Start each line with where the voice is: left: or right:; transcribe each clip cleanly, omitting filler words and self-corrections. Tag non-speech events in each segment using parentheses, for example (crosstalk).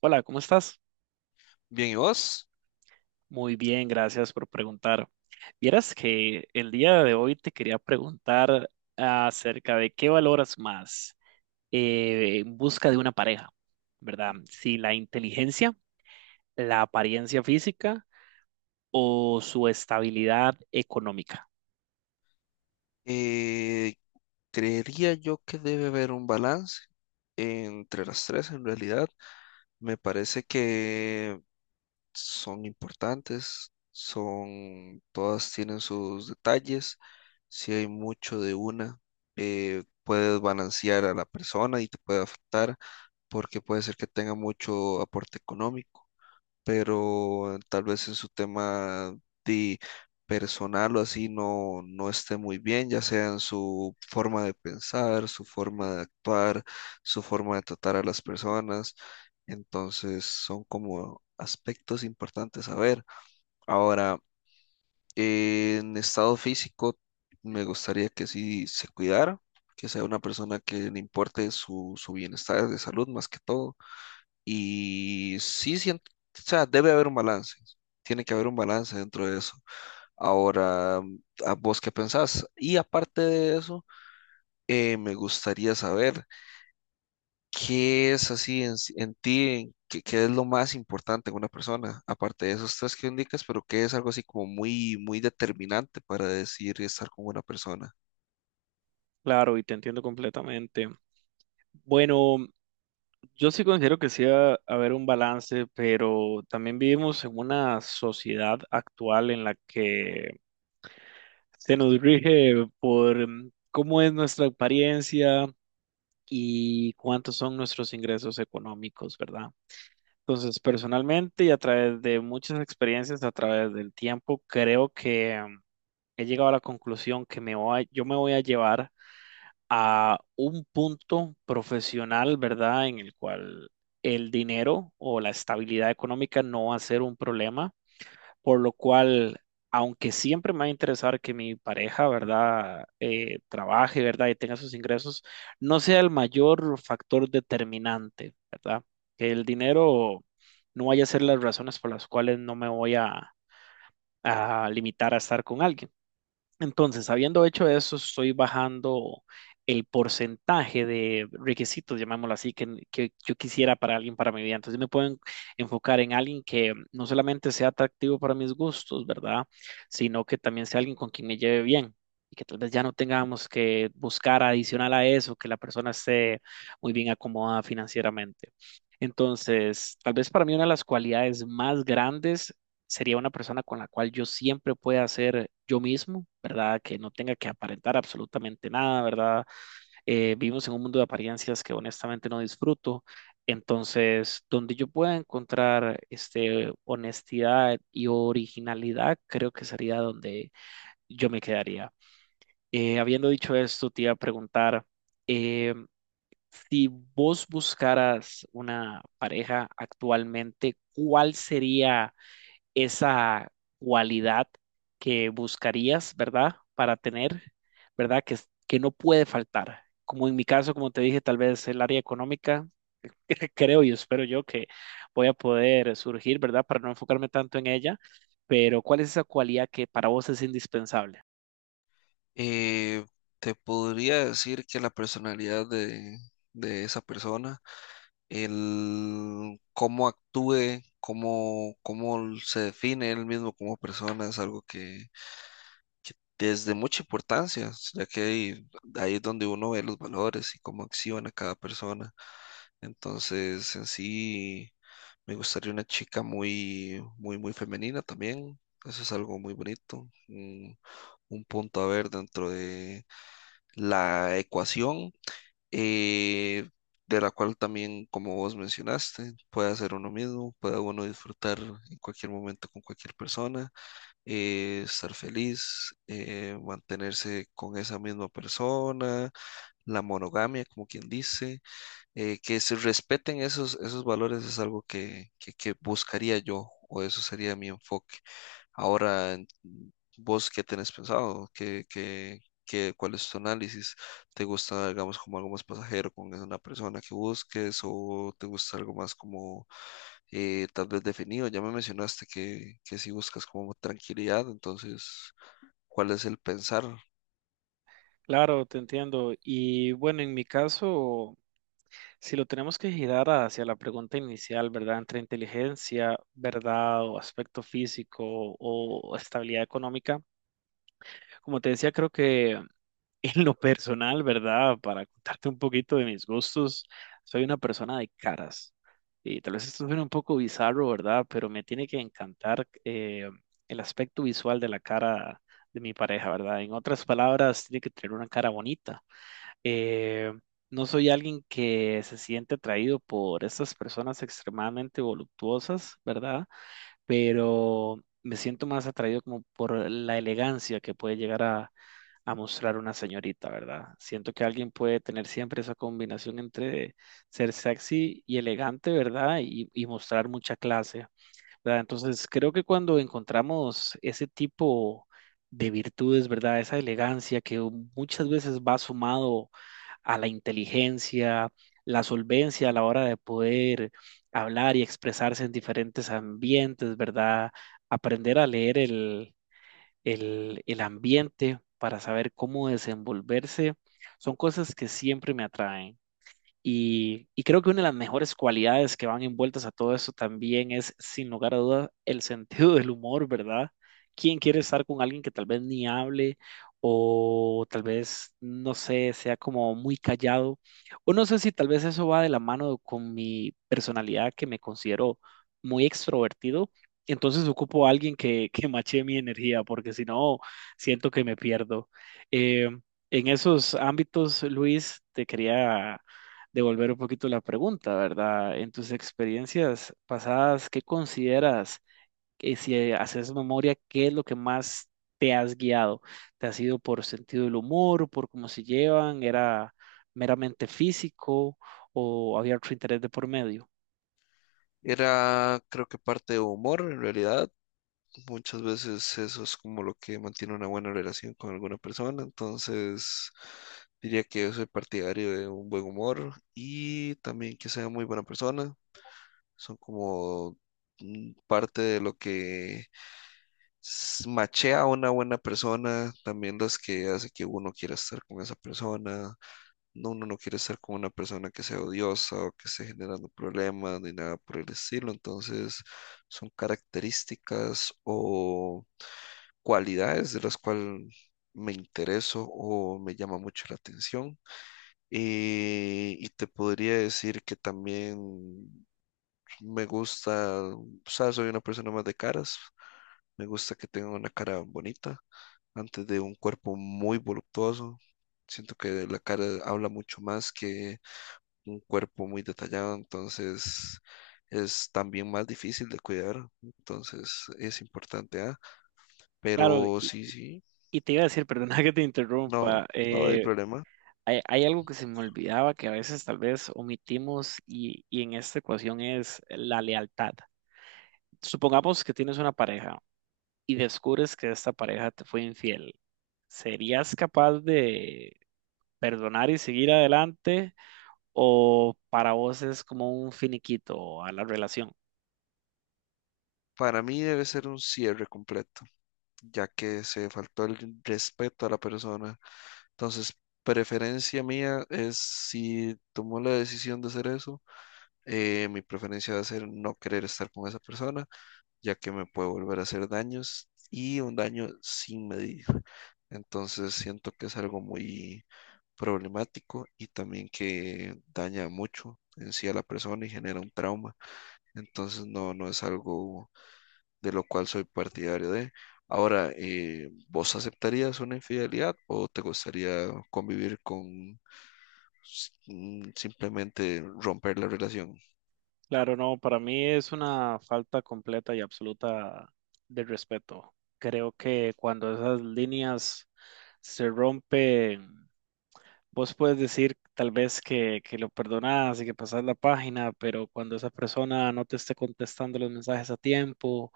right: Hola, ¿cómo estás?
left: Bien, ¿y vos?
right: Muy bien, gracias por preguntar. Vieras que el día de hoy te quería preguntar acerca de qué valoras más en busca de una pareja, ¿verdad? Si la inteligencia, la apariencia física o su estabilidad económica.
left: Eh, Creería yo que debe haber un balance entre las tres en realidad. Me parece que son importantes, todas tienen sus detalles. Si hay mucho de una, puedes balancear a la persona y te puede afectar porque puede ser que tenga mucho aporte económico pero tal vez en su tema de personal o así no esté muy bien, ya sea en su forma de pensar, su forma de actuar, su forma de tratar a las personas. Entonces son como aspectos importantes a ver. Ahora, en estado físico, me gustaría que sí se cuidara, que sea una persona que le importe su bienestar de salud más que todo y sí siento, o sea, debe haber un balance. Tiene que haber un balance dentro de eso. Ahora, ¿a vos qué pensás? Y aparte de eso, me gustaría saber qué es así en ti, qué es lo más importante en una persona, aparte de esos tres que indicas, pero qué es algo así como muy, muy determinante para decir estar con una persona.
right: Claro, y te entiendo completamente. Bueno, yo sí considero que sí va a haber un balance, pero también vivimos en una sociedad actual en la que se nos rige por cómo es nuestra apariencia y cuántos son nuestros ingresos económicos, ¿verdad? Entonces, personalmente y a través de muchas experiencias, a través del tiempo, creo que he llegado a la conclusión que yo me voy a llevar a un punto profesional, ¿verdad? En el cual el dinero o la estabilidad económica no va a ser un problema, por lo cual, aunque siempre me va a interesar que mi pareja, ¿verdad?, trabaje, ¿verdad?, y tenga sus ingresos, no sea el mayor factor determinante, ¿verdad? Que el dinero no vaya a ser las razones por las cuales no me voy a limitar a estar con alguien. Entonces, habiendo hecho eso, estoy bajando el porcentaje de requisitos, llamémoslo así, que yo quisiera para alguien para mi vida. Entonces, me puedo enfocar en alguien que no solamente sea atractivo para mis gustos, ¿verdad? Sino que también sea alguien con quien me lleve bien y que tal vez ya no tengamos que buscar adicional a eso, que la persona esté muy bien acomodada financieramente. Entonces, tal vez para mí una de las cualidades más grandes sería una persona con la cual yo siempre pueda ser yo mismo, ¿verdad? Que no tenga que aparentar absolutamente nada, ¿verdad? Vivimos en un mundo de apariencias que honestamente no disfruto. Entonces, donde yo pueda encontrar este, honestidad y originalidad, creo que sería donde yo me quedaría. Habiendo dicho esto, te iba a preguntar, eh, si vos buscaras una pareja actualmente, ¿cuál sería esa cualidad que buscarías, ¿verdad? Para tener, ¿verdad? Que, que no puede faltar. Como en mi caso, como te dije, tal vez el área económica, (laughs) creo y espero yo que voy a poder surgir, ¿verdad? Para no enfocarme tanto en ella, pero ¿cuál es esa cualidad que para vos es indispensable?
left: Eh, Te podría decir que la personalidad de esa persona, el cómo actúe, cómo se define él mismo como persona, es algo que es de mucha importancia, ya que ahí es donde uno ve los valores y cómo acciona cada persona. Entonces, en sí, me gustaría una chica muy, muy, muy femenina también. Eso es algo muy bonito, un punto a ver dentro de la ecuación, eh, de la cual también, como vos mencionaste, puede hacer uno mismo, puede uno disfrutar en cualquier momento con cualquier persona, estar feliz, mantenerse con esa misma persona, la monogamia, como quien dice. Que se respeten esos valores es algo que buscaría yo, o eso sería mi enfoque. Ahora, vos qué tenés pensado. Cuál es tu análisis? ¿Te gusta, digamos, como algo más pasajero con una persona que busques, o te gusta algo más como, tal vez definido? Ya me mencionaste que si buscas como tranquilidad, entonces, ¿cuál es el pensar?
right: Claro, te entiendo. Y bueno, en mi caso, si lo tenemos que girar hacia la pregunta inicial, ¿verdad? Entre inteligencia, ¿verdad? O aspecto físico o estabilidad económica. Como te decía, creo que (laughs) en lo personal, ¿verdad? Para contarte un poquito de mis gustos, soy una persona de caras. Y tal vez esto suene un poco bizarro, ¿verdad? Pero me tiene que encantar el aspecto visual de la cara de mi pareja, ¿verdad? En otras palabras, tiene que tener una cara bonita. Eh, no soy alguien que se siente atraído por estas personas extremadamente voluptuosas, ¿verdad? Pero me siento más atraído como por la elegancia que puede llegar a mostrar una señorita, ¿verdad? Siento que alguien puede tener siempre esa combinación entre ser sexy y elegante, ¿verdad? Y mostrar mucha clase, ¿verdad? Entonces, creo que cuando encontramos ese tipo de virtudes, ¿verdad? Esa elegancia que muchas veces va sumado a la inteligencia, la solvencia a la hora de poder hablar y expresarse en diferentes ambientes, ¿verdad? Aprender a leer el ambiente, para saber cómo desenvolverse, son cosas que siempre me atraen. Y creo que una de las mejores cualidades que van envueltas a todo eso también es, sin lugar a dudas, el sentido del humor, ¿verdad? ¿Quién quiere estar con alguien que tal vez ni hable o tal vez, no sé, sea como muy callado? O no sé si tal vez eso va de la mano con mi personalidad, que me considero muy extrovertido. Entonces ocupo a alguien que mache mi energía porque si no, siento que me pierdo. Eh, en esos ámbitos, Luis, te quería devolver un poquito la pregunta, ¿verdad? En tus experiencias pasadas, ¿qué consideras que si haces memoria, qué es lo que más te has guiado? ¿Te has ido por sentido del humor, por cómo se llevan? ¿Era meramente físico o había otro interés de por medio?
left: Era, creo que parte de humor en realidad. Muchas veces eso es como lo que mantiene una buena relación con alguna persona, entonces diría que yo soy partidario de un buen humor y también que sea muy buena persona. Son como parte de lo que machea a una buena persona, también las que hace que uno quiera estar con esa persona. No. Uno no quiere estar con una persona que sea odiosa o que esté generando problemas ni nada por el estilo, entonces son características o cualidades de las cuales me intereso o me llama mucho la atención. Y te podría decir que también me gusta, o sea, soy una persona más de caras, me gusta que tenga una cara bonita antes de un cuerpo muy voluptuoso. Siento que la cara habla mucho más que un cuerpo muy detallado, entonces es también más difícil de cuidar, entonces es importante, ¿ah?
right: Claro,
left: Pero sí, sí.
right: y te iba a decir, (laughs) perdona que te
left: No,
right: interrumpa,
left: no hay problema.
right: hay algo que se me olvidaba que a veces tal vez omitimos y en esta ecuación es la lealtad. Supongamos que tienes una pareja y descubres que esta pareja te fue infiel, ¿serías capaz de perdonar y seguir adelante? ¿O para vos es como un finiquito a la relación?
left: Para mí debe ser un cierre completo, ya que se faltó el respeto a la persona. Entonces, preferencia mía es si tomó la decisión de hacer eso, mi preferencia va a ser no querer estar con esa persona, ya que me puede volver a hacer daños y un daño sin medir. Entonces, siento que es algo muy problemático y también que daña mucho en sí a la persona y genera un trauma. Entonces, no, no es algo de lo cual soy partidario de. Ahora, ¿vos aceptarías una infidelidad o te gustaría convivir con simplemente romper la relación?
right: Claro, no, para mí es una falta completa y absoluta de respeto. Creo que cuando esas líneas se rompen, vos puedes decir tal vez que lo perdonás y que pasás la página, pero cuando esa persona no te esté contestando los mensajes a tiempo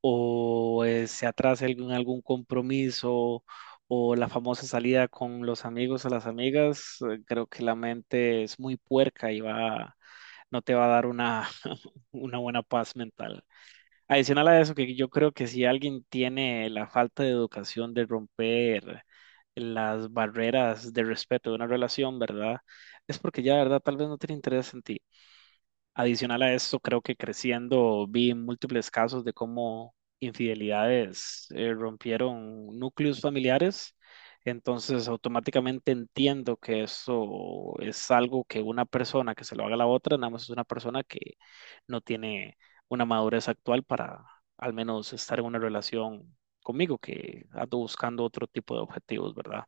right: o se atrase algún compromiso o la famosa salida con los amigos o las amigas, creo que la mente es muy puerca y va, no te va a dar una, (laughs) una buena paz mental. Adicional a eso, que yo creo que si alguien tiene la falta de educación de romper las barreras de respeto de una relación, ¿verdad? Es porque ya, ¿verdad? Tal vez no tiene interés en ti. Adicional a esto, creo que creciendo vi múltiples casos de cómo infidelidades rompieron núcleos familiares. Entonces, automáticamente entiendo que eso es algo que una persona que se lo haga a la otra, nada más es una persona que no tiene una madurez actual para al menos estar en una relación conmigo, que ando buscando otro tipo de objetivos, ¿verdad?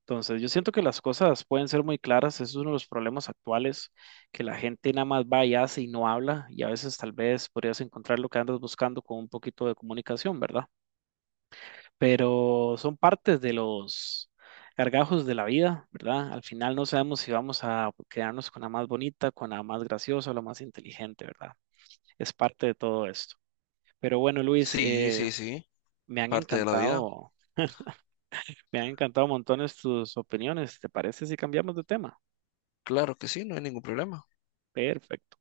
right: Entonces, yo siento que las cosas pueden ser muy claras, eso es uno de los problemas actuales, que la gente nada más va y hace y no habla, y a veces tal vez podrías encontrar lo que andas buscando con un poquito de comunicación, ¿verdad? Pero son partes de los gargajos de la vida, ¿verdad? Al final no sabemos si vamos a quedarnos con la más bonita, con la más graciosa o la más inteligente, ¿verdad? Es parte de todo esto. Pero bueno, Luis,
left: Sí, sí, sí,
right: me han
left: parte de la vida.
right: encantado, me han encantado montones tus opiniones. ¿Te parece si cambiamos de tema?
left: Claro que sí, no hay ningún problema.
right: Perfecto.